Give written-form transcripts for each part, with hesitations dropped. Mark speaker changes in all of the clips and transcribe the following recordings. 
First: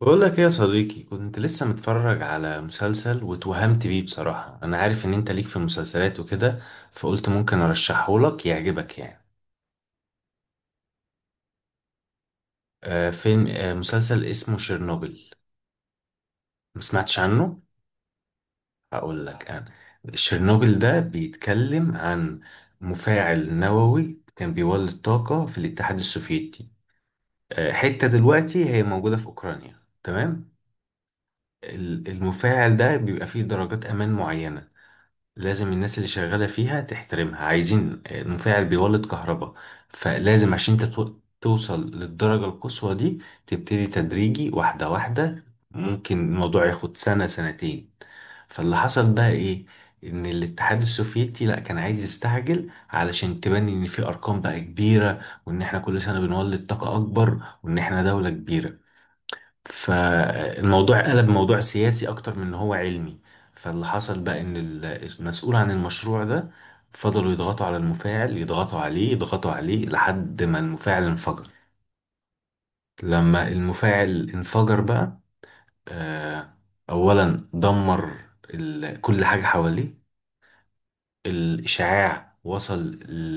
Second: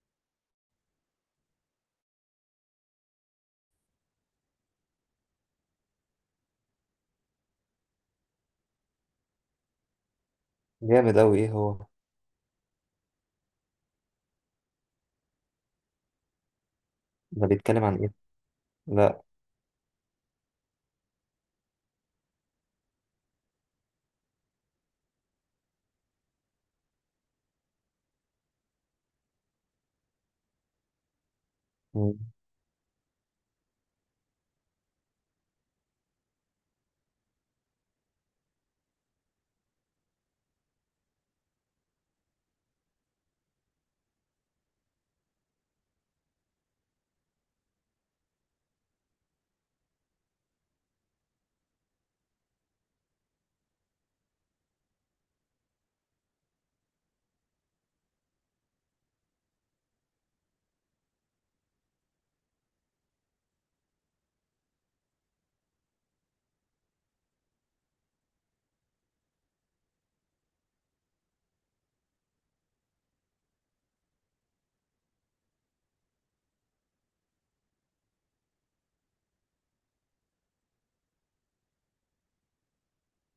Speaker 1: بقول لك ايه يا صديقي، كنت لسه متفرج على مسلسل واتوهمت بيه بصراحة. انا عارف ان انت ليك في المسلسلات وكده، فقلت ممكن ارشحه لك يعجبك يعني.
Speaker 2: جامد أوي. إيه هو
Speaker 1: آه فيلم آه مسلسل اسمه شيرنوبل. ما سمعتش
Speaker 2: ده؟
Speaker 1: عنه.
Speaker 2: بيتكلم عن إيه؟ لأ.
Speaker 1: هقول لك انا. شيرنوبل ده بيتكلم عن مفاعل نووي كان بيولد طاقة في الاتحاد السوفيتي. حتة دلوقتي هي موجودة في اوكرانيا، تمام.
Speaker 2: مم.
Speaker 1: المفاعل ده بيبقى فيه درجات امان معينة، لازم الناس اللي شغالة فيها تحترمها. عايزين مفاعل بيولد كهرباء، فلازم عشان انت توصل للدرجة القصوى دي، تبتدي تدريجي واحدة واحدة. ممكن الموضوع ياخد سنة سنتين. فاللي حصل بقى ايه؟ ان الاتحاد السوفيتي لا كان عايز يستعجل، علشان تبني ان في ارقام بقى كبيرة، وان احنا كل سنة بنولد طاقة اكبر، وان احنا دولة كبيرة. فالموضوع قلب موضوع سياسي اكتر من ان هو علمي. فاللي حصل بقى ان المسؤول عن المشروع ده فضلوا يضغطوا على المفاعل، يضغطوا عليه، يضغطوا عليه، لحد ما المفاعل انفجر. لما المفاعل انفجر بقى، آه، اولا دمر كل حاجة حواليه. الاشعاع وصل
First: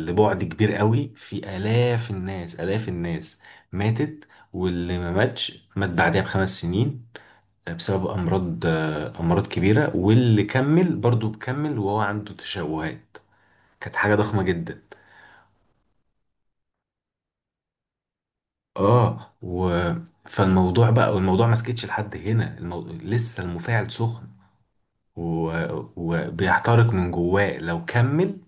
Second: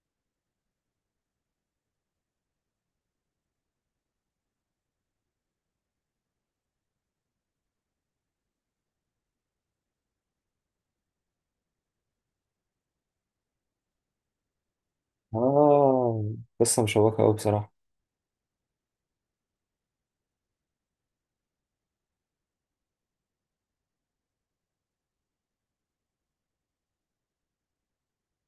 Speaker 1: لبعد كبير قوي، في الاف الناس الاف الناس ماتت، واللي ما ماتش مات بعدها بخمس سنين بسبب امراض، امراض كبيره. واللي كمل برضو بكمل وهو عنده تشوهات. كانت حاجه ضخمه جدا.
Speaker 2: آه، قصة مشوقة أوي بصراحة.
Speaker 1: اه و فالموضوع بقى، والموضوع ما سكتش لحد هنا. لسه المفاعل سخن و... وبيحترق من جواه، لو كمل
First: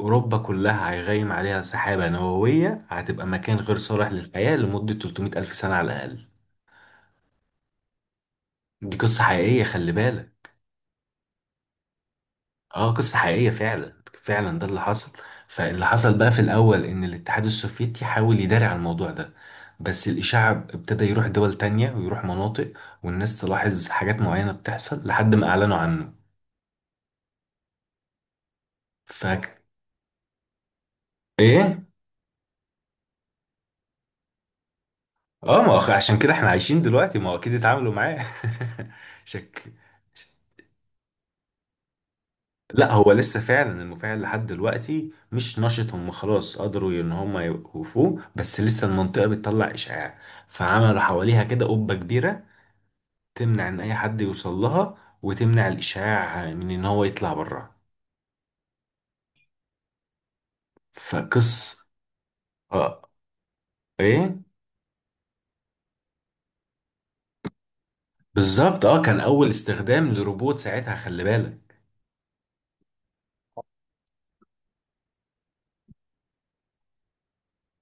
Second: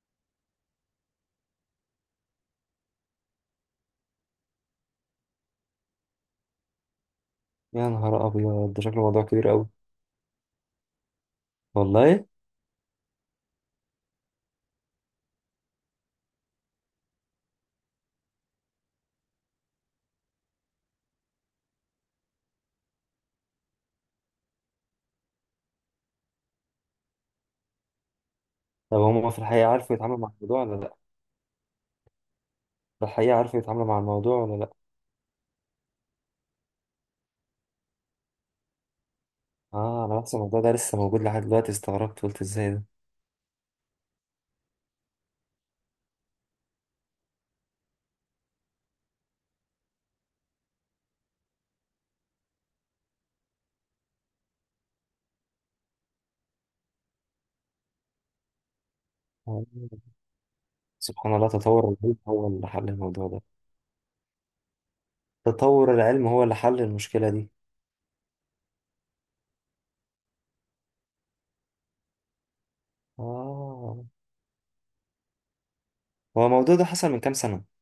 Speaker 1: اوروبا كلها هيغيم عليها سحابه نوويه، هتبقى مكان غير صالح للحياه لمده 300 الف سنه على الاقل.
Speaker 2: يا نهار أبيض، ده
Speaker 1: دي
Speaker 2: شكله موضوع
Speaker 1: قصه
Speaker 2: كبير
Speaker 1: حقيقيه،
Speaker 2: أوي.
Speaker 1: خلي بالك.
Speaker 2: والله؟
Speaker 1: اه، قصة حقيقية فعلا، فعلا ده اللي حصل. فاللي حصل بقى في الأول إن الاتحاد السوفيتي حاول يداري على الموضوع ده، بس الإشاعة ابتدى يروح دول تانية ويروح مناطق والناس تلاحظ حاجات معينة بتحصل لحد ما أعلنوا عنه.
Speaker 2: طب هما في
Speaker 1: فاك
Speaker 2: الحقيقة عارفوا يتعاملوا مع الموضوع ولا لأ؟
Speaker 1: إيه؟
Speaker 2: في الحقيقة عارفوا يتعاملوا مع الموضوع ولا لأ؟
Speaker 1: اه، ما هو عشان كده احنا عايشين دلوقتي، ما هو أكيد اتعاملوا معاه. شك.
Speaker 2: آه، أنا بحس الموضوع ده لسه موجود لحد دلوقتي. استغربت، قلت إزاي ده؟
Speaker 1: لا، هو لسه فعلا المفاعل لحد دلوقتي مش نشط، هم خلاص قدروا ان هم يوقفوه، بس لسه المنطقة بتطلع إشعاع. فعملوا حواليها كده قبة كبيرة تمنع ان اي حد يوصل لها وتمنع الاشاعة من ان هو يطلع بره.
Speaker 2: آه، سبحان الله،
Speaker 1: فقص
Speaker 2: تطور العلم هو اللي حل
Speaker 1: اه
Speaker 2: الموضوع ده.
Speaker 1: ايه
Speaker 2: تطور العلم هو اللي حل المشكلة دي.
Speaker 1: بالظبط. اه كان اول استخدام لروبوت ساعتها، خلي بالك.
Speaker 2: آه. هو الموضوع ده حصل من كام سنة؟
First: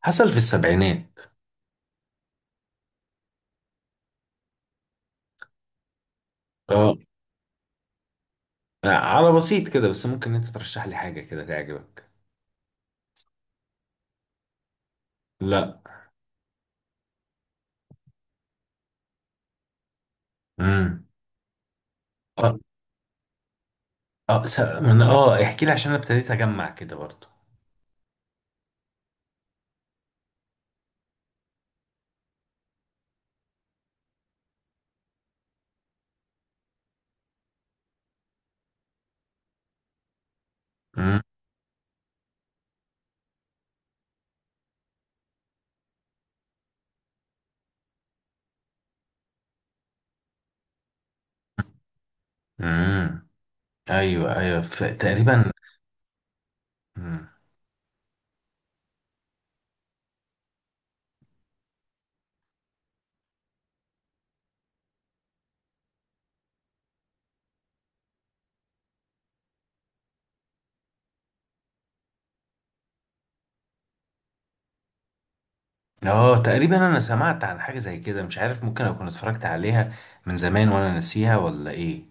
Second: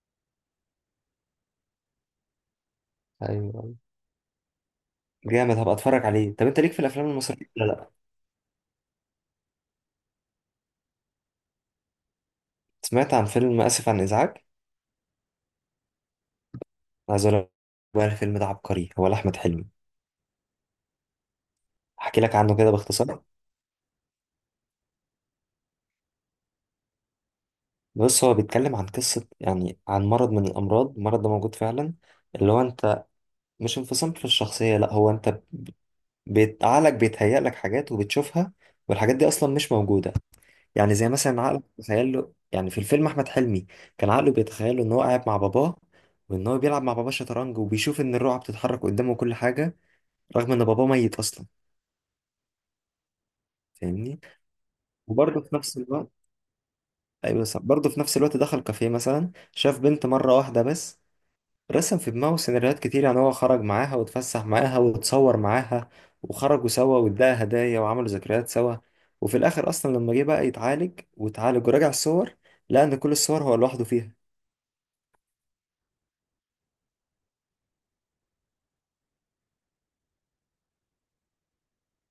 Speaker 1: حصل في السبعينات.
Speaker 2: أيوه، أيوه. جامد، هبقى أتفرج عليه. طب أنت ليك في
Speaker 1: اه
Speaker 2: الأفلام المصرية ولا لأ؟
Speaker 1: على بسيط كده، بس ممكن انت ترشح لي حاجة كده تعجبك.
Speaker 2: سمعت عن فيلم آسف عن إزعاج.
Speaker 1: لا.
Speaker 2: عايز أقول لك، بقى الفيلم ده عبقري، هو لأحمد حلمي.
Speaker 1: امم.
Speaker 2: أحكي لك عنه
Speaker 1: اه
Speaker 2: كده باختصار.
Speaker 1: اه س... من اه احكي لي، عشان انا ابتديت اجمع كده برضو.
Speaker 2: بص، هو بيتكلم عن قصة يعني، عن مرض من الأمراض. المرض ده موجود فعلا، اللي هو أنت، مش انفصام في الشخصية، لأ. هو أنت عقلك بيتهيأ لك حاجات وبتشوفها، والحاجات دي أصلا مش موجودة. يعني زي
Speaker 1: امم.
Speaker 2: مثلا عقلك بيتخيل له، يعني في الفيلم أحمد حلمي كان عقله بيتخيل له إن هو قاعد مع باباه، وإن هو بيلعب مع باباه شطرنج، وبيشوف إن الرقعة بتتحرك قدامه وكل حاجة، رغم إن باباه ميت أصلا.
Speaker 1: امم.
Speaker 2: فاهمني؟
Speaker 1: ايوه ايوه
Speaker 2: وبرضه
Speaker 1: تقريبا.
Speaker 2: في نفس الوقت،
Speaker 1: مم.
Speaker 2: ايوه صح، برضه في نفس الوقت دخل كافيه مثلا، شاف بنت مره واحده بس، رسم في دماغه سيناريوهات كتير، يعني هو خرج معاها واتفسح معاها واتصور معاها، وخرجوا سوا واداها هدايا وعملوا ذكريات سوا. وفي الاخر اصلا لما جه بقى يتعالج، واتعالج وراجع الصور، لقى ان كل الصور هو لوحده فيها.
Speaker 1: اه تقريبا انا سمعت عن حاجة زي كده، مش عارف ممكن اكون اتفرجت عليها من زمان وانا ناسيها ولا ايه.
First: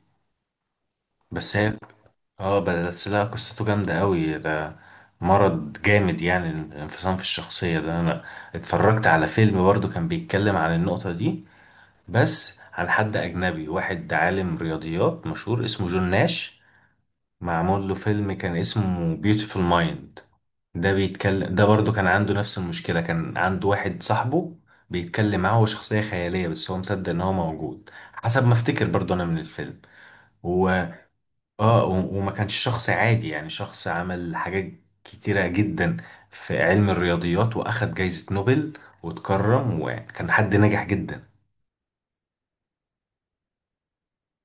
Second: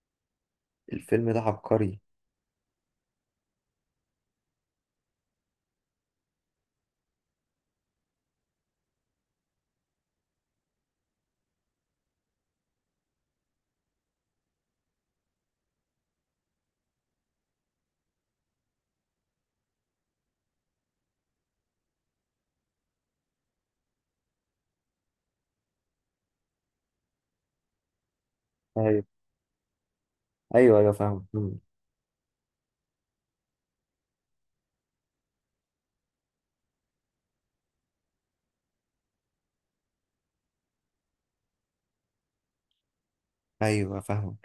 Speaker 2: الفيلم ده
Speaker 1: بس هي
Speaker 2: عبقري.
Speaker 1: اه بس لها قصته جامدة قوي ده. مرض جامد، يعني الانفصام في الشخصية ده. انا اتفرجت على فيلم برضو كان بيتكلم عن النقطة دي، بس عن حد اجنبي، واحد عالم رياضيات مشهور اسمه جون ناش. معمول له فيلم كان اسمه بيوتيفول مايند، ده بيتكلم ده برضو كان عنده نفس المشكلة، كان عنده واحد صاحبه بيتكلم معاه، هو شخصية خيالية بس هو مصدق ان هو موجود، حسب ما افتكر
Speaker 2: ايوه،
Speaker 1: برضو انا من الفيلم. و...
Speaker 2: ايوه، ايوه فاهم. مم.
Speaker 1: وما كانش شخص عادي، يعني شخص عمل حاجات كتيرة جدا في علم الرياضيات، واخد جايزة نوبل واتكرم، وكان حد ناجح جدا.
Speaker 2: ايوه فاهم.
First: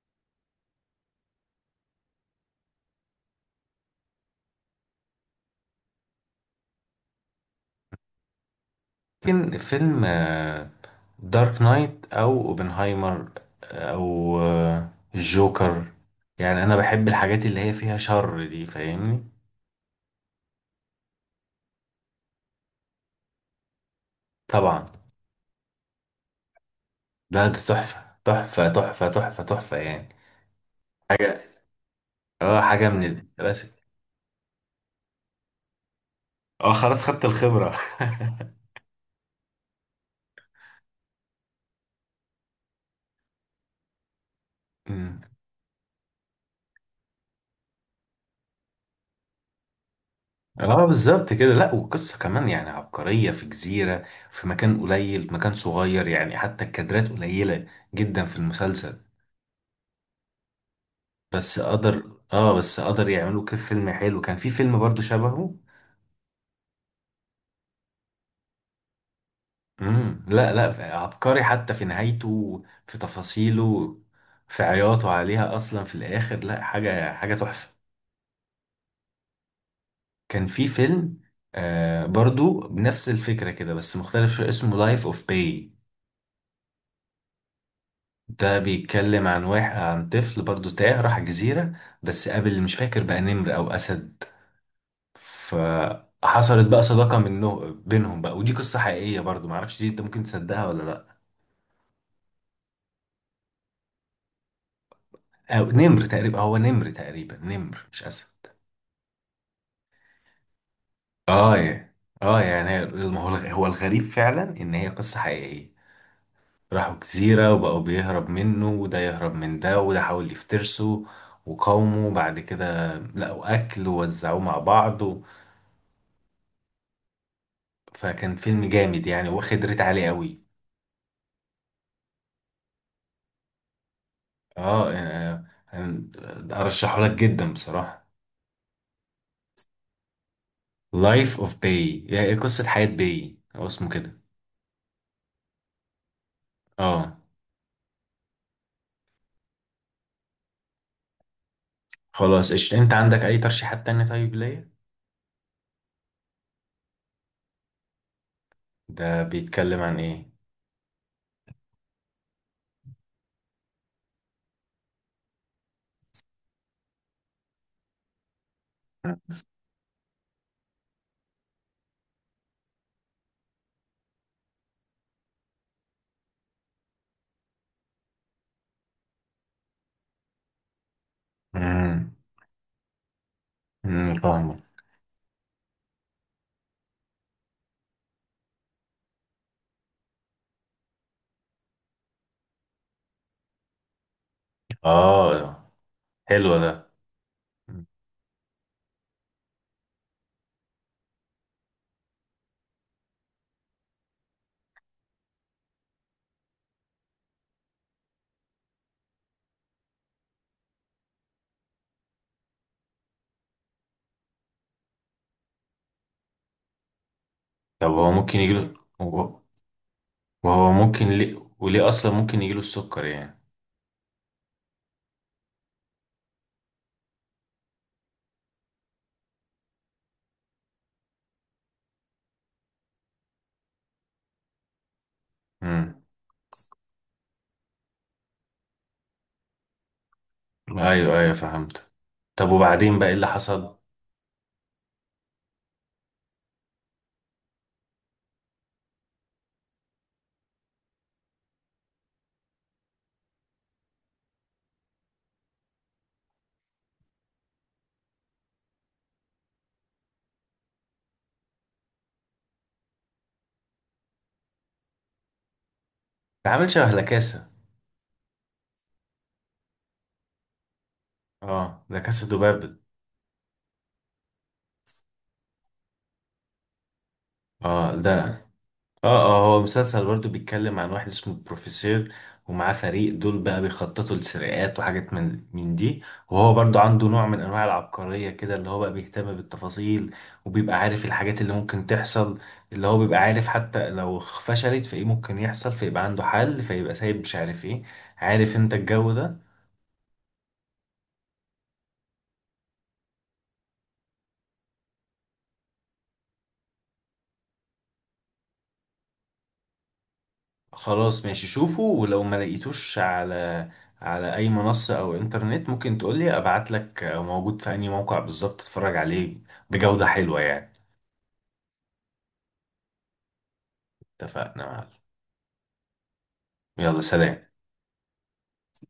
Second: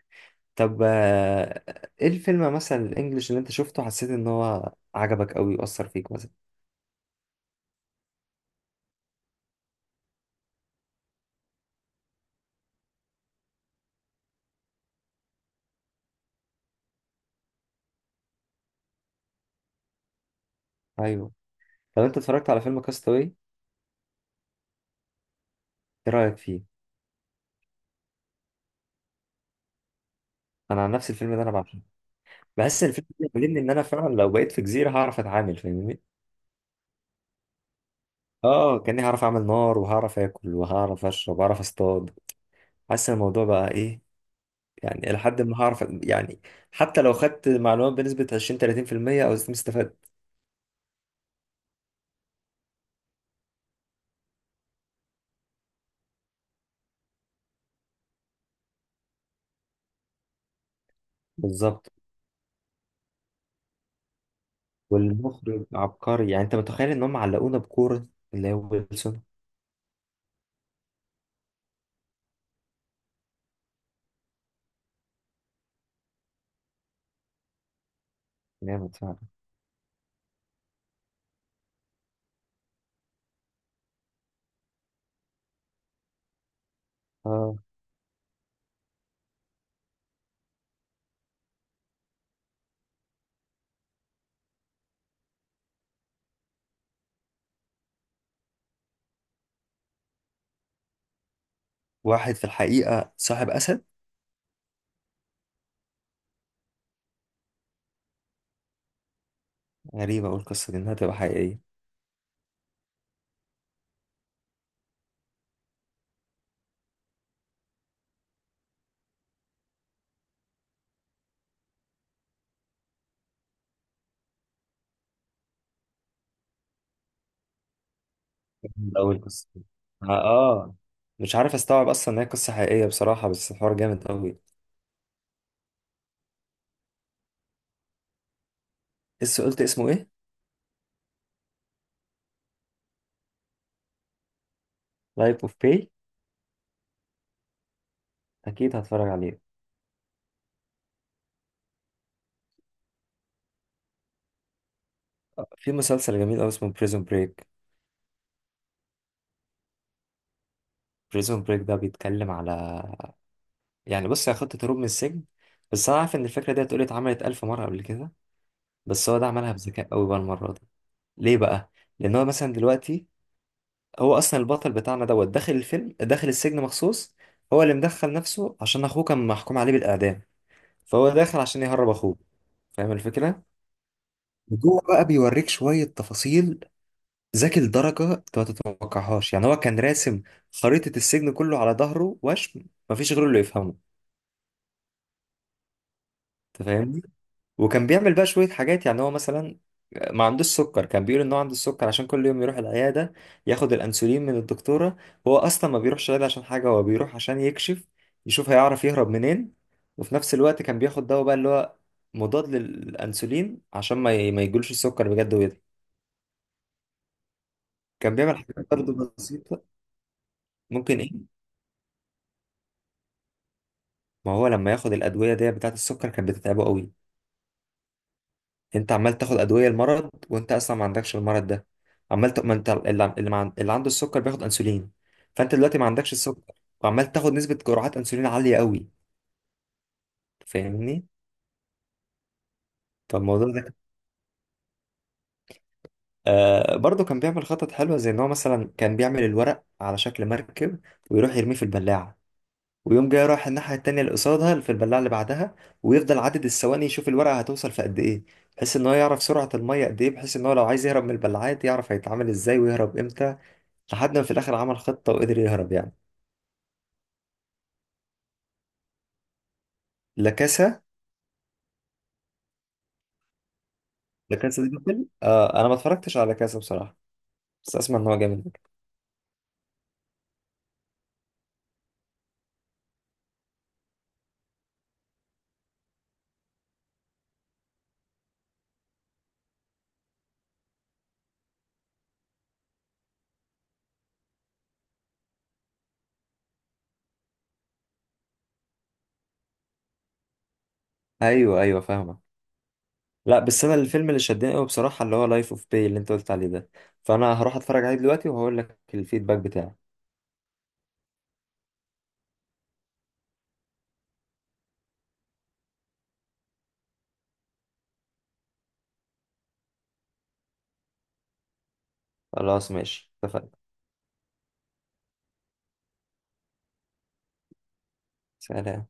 Speaker 2: طب آه، ايه الفيلم مثلا الانجليش اللي انت شفته حسيت ان هو عجبك قوي واثر فيك مثلا؟
Speaker 1: لكن فيلم دارك نايت او اوبنهايمر او الجوكر، يعني انا بحب الحاجات اللي هي فيها شر دي، فاهمني.
Speaker 2: ايوه. طب انت اتفرجت على فيلم كاستاوي؟
Speaker 1: طبعا.
Speaker 2: ايه رايك فيه؟
Speaker 1: لا، ده تحفة تحفة تحفة تحفة تحفة يعني.
Speaker 2: انا عن نفس الفيلم
Speaker 1: حاجة،
Speaker 2: ده، انا بعشقه.
Speaker 1: اه
Speaker 2: بحس
Speaker 1: حاجة
Speaker 2: ان
Speaker 1: من
Speaker 2: الفيلم ده بيعلمني ان
Speaker 1: الكلاسيك.
Speaker 2: انا فعلا لو بقيت في جزيره هعرف اتعامل. فاهمني؟
Speaker 1: اه خلاص، خدت الخبرة.
Speaker 2: اه، كاني هعرف اعمل نار، وهعرف اكل، وهعرف اشرب، وهعرف اصطاد. حاسس ان الموضوع بقى ايه، يعني
Speaker 1: مم.
Speaker 2: لحد ما هعرف، يعني حتى لو خدت معلومات بنسبه 20 30% او زي ما استفدت.
Speaker 1: اه بالظبط كده. لا والقصة كمان يعني عبقرية، في جزيرة، في مكان قليل، مكان صغير، يعني حتى الكادرات قليلة جدا في المسلسل،
Speaker 2: بالظبط.
Speaker 1: بس قدر يعملوا كيف فيلم حلو. كان في فيلم برضو شبهه.
Speaker 2: والمخرج عبقري، يعني انت متخيل ان هم علقونا بكوره، اللي هو ويلسون.
Speaker 1: امم. لا لا، عبقري حتى في نهايته، في تفاصيله، في عياطه عليها اصلا في الاخر، لا، حاجه، حاجه تحفه.
Speaker 2: جامد فعلا.
Speaker 1: كان في فيلم برضو بنفس الفكره كده، بس مختلف شويه، اسمه لايف اوف باي.
Speaker 2: اه،
Speaker 1: ده بيتكلم عن واحد، عن طفل برضو تاه راح جزيره، بس قابل مش فاكر بقى نمر او اسد، فحصلت بقى صداقه منه بينهم بقى، ودي قصه حقيقيه برضو، معرفش دي انت ممكن تصدقها ولا لا.
Speaker 2: واحد في الحقيقه صاحب اسد؟
Speaker 1: أو نمر تقريبا، هو نمر تقريبا، نمر مش اسد.
Speaker 2: غريبه، اقول القصه دي انها تبقى
Speaker 1: اه
Speaker 2: حقيقيه؟
Speaker 1: يا- اه يعني ما هو الغ- هو الغريب فعلا ان هي قصة حقيقية. راحوا جزيرة وبقوا بيهرب منه، وده يهرب من ده، وده حاول يفترسه وقاومه. بعد كده لقوا اكل ووزعوه مع بعض فكان فيلم جامد
Speaker 2: أول
Speaker 1: يعني،
Speaker 2: قصة،
Speaker 1: واخد ريت عالي قوي.
Speaker 2: آه، مش عارف أستوعب أصلا إن هي قصة حقيقية بصراحة، بس الحوار جامد أوي.
Speaker 1: اه آه، آه، ارشحه لك جدا بصراحة.
Speaker 2: لسه قلت اسمه إيه؟
Speaker 1: لايف اوف باي، يعني قصة حياة باي، هو اسمه كده.
Speaker 2: لايف أوف باي.
Speaker 1: اه،
Speaker 2: أكيد هتفرج عليه.
Speaker 1: خلاص قشطة. انت عندك اي ترشيحات تانية طيب ليا؟
Speaker 2: آه، في مسلسل جميل أوي اسمه بريزون بريك.
Speaker 1: ده بيتكلم عن ايه؟
Speaker 2: بريزون بريك ده بيتكلم على، يعني بص، هي خطة هروب من السجن. بس أنا عارف إن الفكرة دي اتقولت، اتعملت ألف مرة قبل كده، بس هو ده عملها بذكاء أوي بقى المرة دي. ليه بقى؟ لأن هو مثلا دلوقتي، هو أصلا البطل بتاعنا دوت داخل الفيلم، داخل السجن مخصوص، هو اللي مدخل نفسه عشان أخوه كان محكوم عليه بالإعدام، فهو داخل عشان يهرب
Speaker 1: مم.
Speaker 2: اخوه. فاهم الفكره؟
Speaker 1: امم، فاهمك.
Speaker 2: وجوه بقى بيوريك شويه تفاصيل، ذكي لدرجه انت ما تتوقعهاش. يعني هو كان راسم خريطه السجن كله على ظهره وشم، مفيش غيره اللي يفهمه.
Speaker 1: اه، حلو
Speaker 2: انت
Speaker 1: ده.
Speaker 2: فاهمني؟
Speaker 1: مم.
Speaker 2: وكان بيعمل بقى شوية حاجات، يعني هو مثلا ما عندوش سكر، كان بيقول ان هو عنده السكر عشان كل يوم يروح العيادة ياخد الأنسولين من الدكتورة. هو أصلا ما بيروحش العيادة عشان حاجة، هو بيروح عشان يكشف، يشوف هيعرف يهرب منين. وفي نفس الوقت كان بياخد دواء بقى اللي هو مضاد للأنسولين عشان ما يجيلوش السكر بجد ويضرب.
Speaker 1: طب هو
Speaker 2: كان بيعمل
Speaker 1: ممكن
Speaker 2: حاجات
Speaker 1: يجيله؟
Speaker 2: برضه
Speaker 1: هو-
Speaker 2: بسيطة.
Speaker 1: وهو
Speaker 2: ممكن
Speaker 1: ممكن
Speaker 2: ايه؟
Speaker 1: ليه، وليه اصلا ممكن يجيله السكر يعني.
Speaker 2: ما هو لما ياخد الأدوية دي بتاعة السكر، كانت بتتعبه قوي. انت عمال تاخد ادويه المرض وانت اصلا ما عندكش المرض ده. ما انت اللي عنده السكر بياخد انسولين، فانت دلوقتي ما
Speaker 1: امم.
Speaker 2: عندكش السكر، وعمال تاخد نسبه جرعات انسولين عاليه قوي. فاهمني؟
Speaker 1: ايوه ايوه، فهمت. طب وبعدين بقى ايه اللي
Speaker 2: فالموضوع ده،
Speaker 1: حصل؟
Speaker 2: آه، برضه كان بيعمل خطط حلوه، زي ان هو مثلا كان بيعمل الورق على شكل مركب، ويروح يرميه في البلاعه، ويوم جاي رايح الناحيه التانيه اللي قصادها في البلاعه اللي بعدها، ويفضل عدد الثواني يشوف الورقه هتوصل في قد ايه، بحيث ان هو يعرف سرعه الميه قد ايه، بحيث ان هو لو عايز يهرب من البلاعات يعرف هيتعامل ازاي ويهرب امتى، لحد ما في الاخر عمل خطه وقدر يهرب يعني.
Speaker 1: ده عامل شبه لاكاسا.
Speaker 2: لا كاسا.
Speaker 1: اه لاكاسا دوبابل.
Speaker 2: لا كاسا دي بابل. آه انا ما اتفرجتش على كاسا بصراحه، بس
Speaker 1: اه
Speaker 2: اسمع ان
Speaker 1: ده،
Speaker 2: هو جامد.
Speaker 1: اه هو مسلسل برضه بيتكلم عن واحد اسمه بروفيسور، ومعاه فريق دول بقى بيخططوا لسرقات وحاجات من دي. وهو برضه عنده نوع من انواع العبقرية كده، اللي هو بقى بيهتم بالتفاصيل وبيبقى عارف الحاجات اللي ممكن تحصل. اللي هو بيبقى عارف حتى لو فشلت، فايه ممكن يحصل، فيبقى عنده حل، فيبقى سايب مش عارف ايه. عارف انت الجو ده.
Speaker 2: ايوه، ايوه فاهمه. لا بس انا الفيلم اللي شدني قوي بصراحه اللي هو لايف اوف باي اللي انت قلت عليه ده، فانا هروح اتفرج عليه دلوقتي وهقول لك الفيدباك بتاعي.
Speaker 1: خلاص ماشي، شوفه. ولو ما لقيتوش على اي منصة او انترنت، ممكن تقولي ابعت لك موجود في اي موقع بالظبط تتفرج عليه بجودة حلوة يعني.
Speaker 2: خلاص ماشي، اتفقنا.
Speaker 1: اتفقنا يا معلم. يلا سلام.
Speaker 2: سلام.